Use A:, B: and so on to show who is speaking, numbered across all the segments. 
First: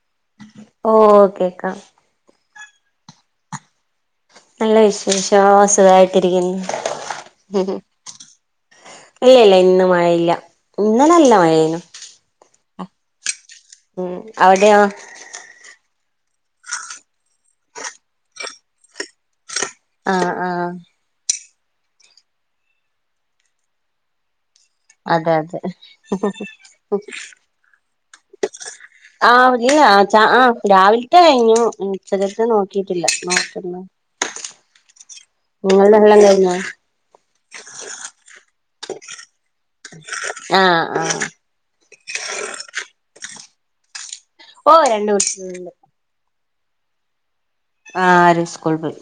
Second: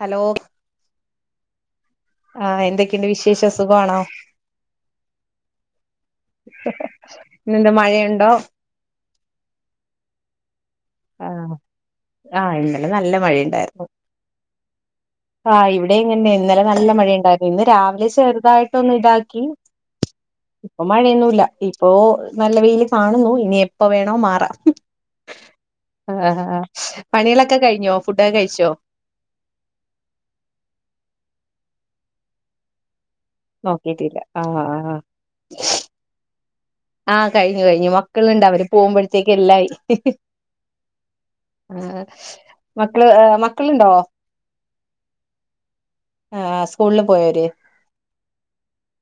A: Hello
B: ഓ കേക്കാ.
A: ആ എന്തൊക്കെണ്ട് വിശേഷം സുഖമാണോ?
B: നല്ല വിശേഷോം സുഖായി ട്ട് ഇരിക്കുന്നു.
A: ഇന്നെന്താ
B: ങ്ഹും.
A: മഴയുണ്ടോ
B: ഇല്ലില്ല ഇന്ന് മഴയില്ല. ഇന്നല നല്ല മഴേനു.
A: ഇടെ നല്ല മഴേണ്
B: ഉം അവിടെയോ?
A: ഇവിടേം ഇങ്ങനന്നേയുന്ന്, ഇന്നലെ നല്ല മഴേണ്ടായിന്നു. ഇന്ന് രാവിലെ ചെറുതായിട്ട് ഒന്നിതാക്കി
B: ആഹ് ആഹ്
A: ഇപ്പം മഴയൊന്നുവില്ല. ഇപ്പോ നല്ല വെയില് കാണുന്നു, ഇനി എപ്പ വേണോ മാറാം.
B: അതെ അതെ.
A: ആ ആ പണികളൊക്കെ കഴിഞ്ഞോ? ഫുഡൊക്കെ കഴിച്ചോ?
B: ആ ഇല്ല ആ ച ആ രാവിൽത്തെ കയിഞ്ഞു, ഉച്ചക്കലത്തെ നോക്കിട്ടില്ല.
A: നോക്കിട്ടില്ല, ആ ആ
B: നിങ്ങൾടെ എല്ലാം കഴി
A: ആ കഴിഞ്ഞു കഴിഞ്ഞു, മക്കള്ണ്ട് അവര് പോകുമ്പോളത്തേക്കെല്ലാം ആയി.
B: ആഹ് ആഹ്
A: ആ മക്കള്, മക്കള്ണ്ടോ?
B: ഓ രണ്ടു മക്കള്ണ്ട്
A: ആ സ്കൂളില് പോയോവര്?
B: ആ അവര് സ്കൂള് പോയി.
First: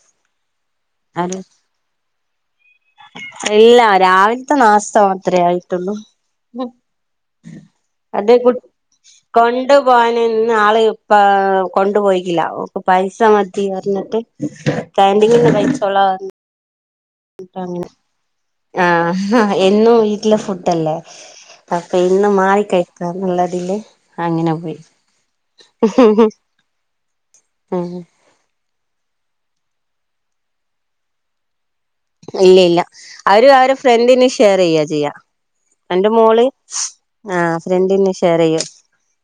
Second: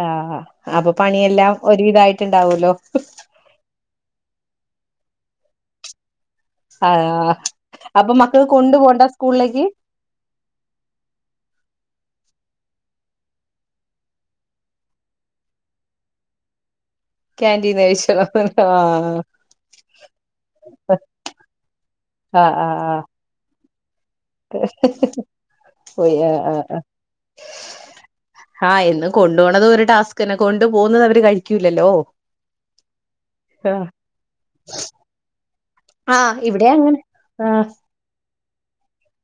A: ആ ആ അപ്പ പണിയെല്ലാം ഒരുവിധായിട്ട്ണ്ടവൂലോ
B: ഇല്ലാ രാവിൽത്തെ നാസ്ത മാത്രേ ആയിട്ടുള്ളു.
A: ആ
B: അത് കുട് കൊണ്ടു പോകാനിന്നാള് ഇപ്പ കൊണ്ടുപോയി. ല്ല ഓക്ക് പൈസ മതിന്ന് പറഞ്ഞിട്ട് കാന്റീനിന്നു കഴിച്ചോളാ പറഞ്ഞ്.
A: കാൻറീൻന്ന് കഴിച്ചോ
B: ആ എന്നും വീട്ടിലെ ഫുഡ്ഡല്ലേ? അപ്പ ഇന്നു മാറി കഴിക്കാന്ന്ള്ളതില്.
A: പോയ് ആ ആ ആ.
B: ഉം
A: ആ എന്നും കൊണ്ടു പോണതൊരു ടാസ്ക്കന്നെ. കൊണ്ടു പോകുന്നത് അവര് കഴിക്കൂ
B: ഇല്ല ഇല്ല അവര് അവരെ
A: ആഹ്
B: ഫ്രണ്ട്ന് ഷെയറ്യ്യാ ചെയ്യാ. എന്റെ
A: ആഹ്
B: മോള്
A: ഇവിടെ അങ്ങനെ
B: ആ ഫ്രണ്ടിന് ഷെയറെയ്യും.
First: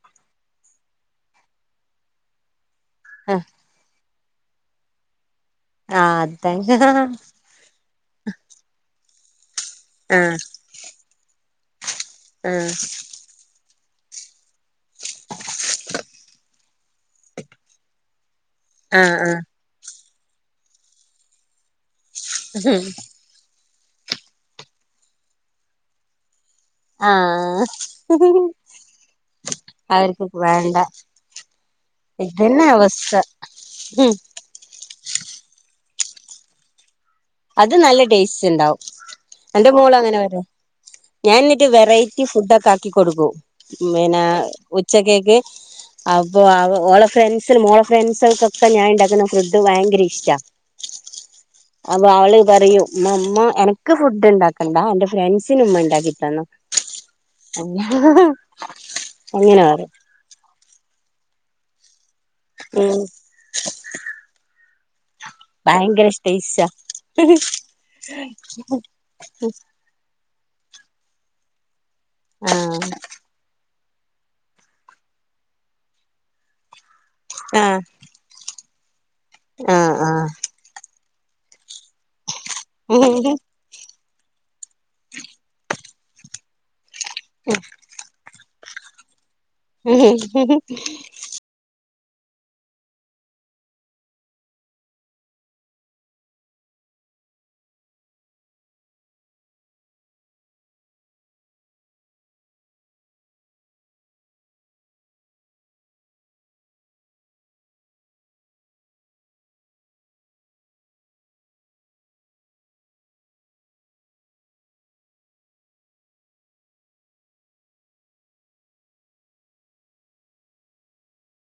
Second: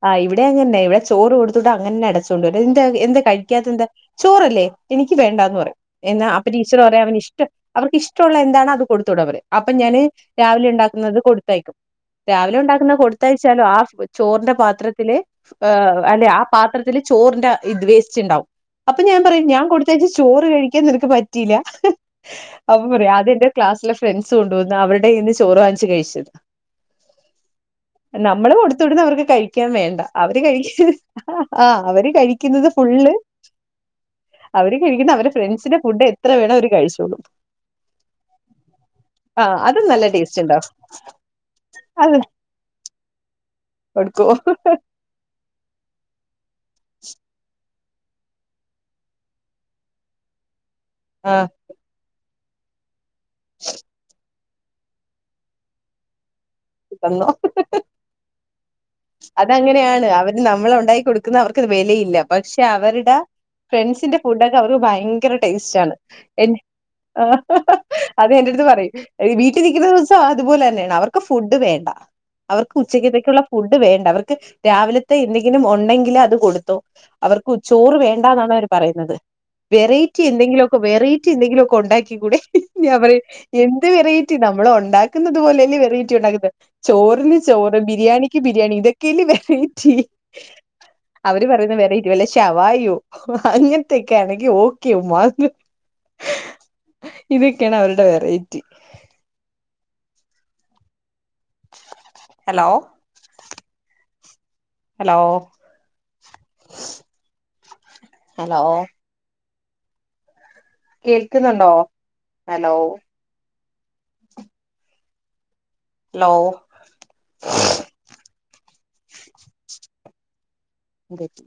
A: ആ ഇവിടെ അങ്ങന്നെ. ഇവിടെ ചോറ് കൊടുത്തുവിട്ടാ അങ്ങന്നെ അടച്ചോണ്ടരും. എന്താ എന്താ
B: ആഹ്
A: കഴിക്കാത്ത എന്താ ചോറല്ലേ? എനിക്ക് വേണ്ടാ. ന്ന് പറയും.
B: ആഹ്
A: എന്നാ അപ്പ
B: അതെ
A: ടീച്ചർ പറയും അവന് ഇഷ്ടം അവർക്ക് ഇഷ്ടമുള്ള എന്താണോ അത് കൊടുത്തുവിടാ പറയും. അപ്പ ഞാന്
B: ആഹ്
A: രാവിലേണ്ടാക്കുന്നത് കൊടുത്തയക്കും, രാവിലെ
B: ആഹ്
A: ഉണ്ടാക്കുന്നത് കൊടുത്തയച്ചാലും ആ ചോറിന്റെ പാത്രത്തില് ഏഹ് അല്ലേ, ആ പാത്രത്തില് ചോറിന്റെ ഇത് വേസ്റ്റ്ണ്ടാവും. അപ്പോ ഞാൻ
B: ആഹ് ആഹ്
A: പറയും ഞാൻ കൊടുത്തയച്ച ചോറ് കഴിക്കാൻ നിനക്ക് പറ്റിയില്ല അപ്പം പറയാ അത് എന്റെ ക്ലാസ്സിലെ ഫ്രണ്ട്സ് കൊണ്ടുവന്നാ അവരുടെ കയ്യുന്ന് ചോറ് വാങ്ങിച്ചു കഴിച്ചു.
B: ആഹ്
A: നമ്മള് കൊടുത്തുവിടുന്നവർക്ക് കഴി ക്കാൻ വേണ്ട
B: അവർക്ക്
A: അവര്
B: വേണ്ട
A: കഴിക്ക് ആ അവര്
B: ഇതന്നെ
A: കഴിക്കുന്നത് ഫുള്ള്
B: അവസ്ഥ ഉം
A: അവര് കഴിക്കണ അവരെ ഫ്രണ്ട്സിന്റെ ഫുഡ് എത്ര വേണേ അവര് കഴിച്ചോളും.
B: അത് നല്ല ടേസ്റ്റ്ണ്ടാവും.
A: ആ
B: എന്റെ
A: അതും
B: മോള
A: നല്ല
B: അങ്ങനെ പറ
A: ടേസ്റ്റ് ഉണ്ടാവും
B: ഞാനിന്നിട്ട്
A: അത്
B: വെറൈറ്റി ഫുഡ് ഒക്കെ ആക്കി കൊടുക്കും. പിന്നെ
A: കൊടുക്കോ
B: ഉച്ചക്കേക്ക്. അപ്പോ അവ ഓളെ ഫ്രണ്ട്സിനും ഓ ഫ്രണ്ട്സുകൾക്കൊക്കെ ഞാൻ ഉണ്ടാക്കുന്ന ഫ്രഡ് ഭയങ്കര ഇഷ്ടാ
A: ആഹ
B: അപ്പൊ അവള് പറയൂ അമ്മ എനക്ക് ഫുഡ് ഉണ്ടാക്കണ്ടാ എന്റെ ഫ്രണ്ട്സിന് ഉമ്മ ഉണ്ടാക്കിത്തന്നോ അങ്ങനെ പറയും
A: അതങ്ങനെയാണ് അവര് നമ്മളെ ഉണ്ടായി കൊടുക്ക ക്ക് അവർക്ക് വിലയില്ല പക്ഷെ
B: ഉം
A: അവരുടെ ഫ്രണ്ട്സിന്റെ ഫുഡൊക്കെ അവർക്ക് ഭയങ്കര ഭയങ്കര ടേസ്റ്റാണ്
B: ഭയങ്കര ടേസ്റ്റാ
A: ആ അത് എന്റെടുത്ത് പറയും വീട്ടിൽ നിക്കുന്ന ദിവസം അതുപോലെന്നെയാണ് അവർക്ക് ഫുഡ് വേണ്ട അവർക്ക്
B: ആഹ്
A: ഉച്ചക്കത്തെക്കുള്ള ഫുഡ് വേണ്ട അവർക്ക് രാവിലത്തെ എന്തെങ്കിലും ഉണ്ടെങ്കിലിൽ അത് കൊടുത്തു അവർക്ക്
B: ആഹ്
A: ചോറ് വേണ്ടാന്നാണ് പറയുന്നത്.
B: ആഹ്
A: വെറൈറ്റി എന്തെങ്കിലുമൊക്കെ വെറൈറ്റി എന്തെങ്കിലുമ ഒക്കെ ഉണ്ടാക്കി കൂടെ ഞാൻ പറിം എന്ത് വെറൈറ്റി നമ്മള ഉണ്ടാക്കുന്നത് പോലെന്നെ വെറൈറ്റി ഉണ്ടാക്കുന്നത് ചോറിന് ചോറ് ബിരിയാണിക്ക് ബിരിയാണി ഇതൊക്കെല്ല വെ റ്റി
B: ആഹ്
A: അവര് പറയുന്ന വെറൈറ്റി വല്ല ശവായോ അങ്ങനത്തക്കെയാണെങ്കി ഓക്കെ ഉമ്മാന്ന് ഇതൊക്കെയാണ് അവരുടെ വെറൈറ്റി ഹലോ ഹലോ ഹലോ കേൾക്കുന്നുണ്ടോ ഹലോ ഹെലോ ന്ത് പറ്റി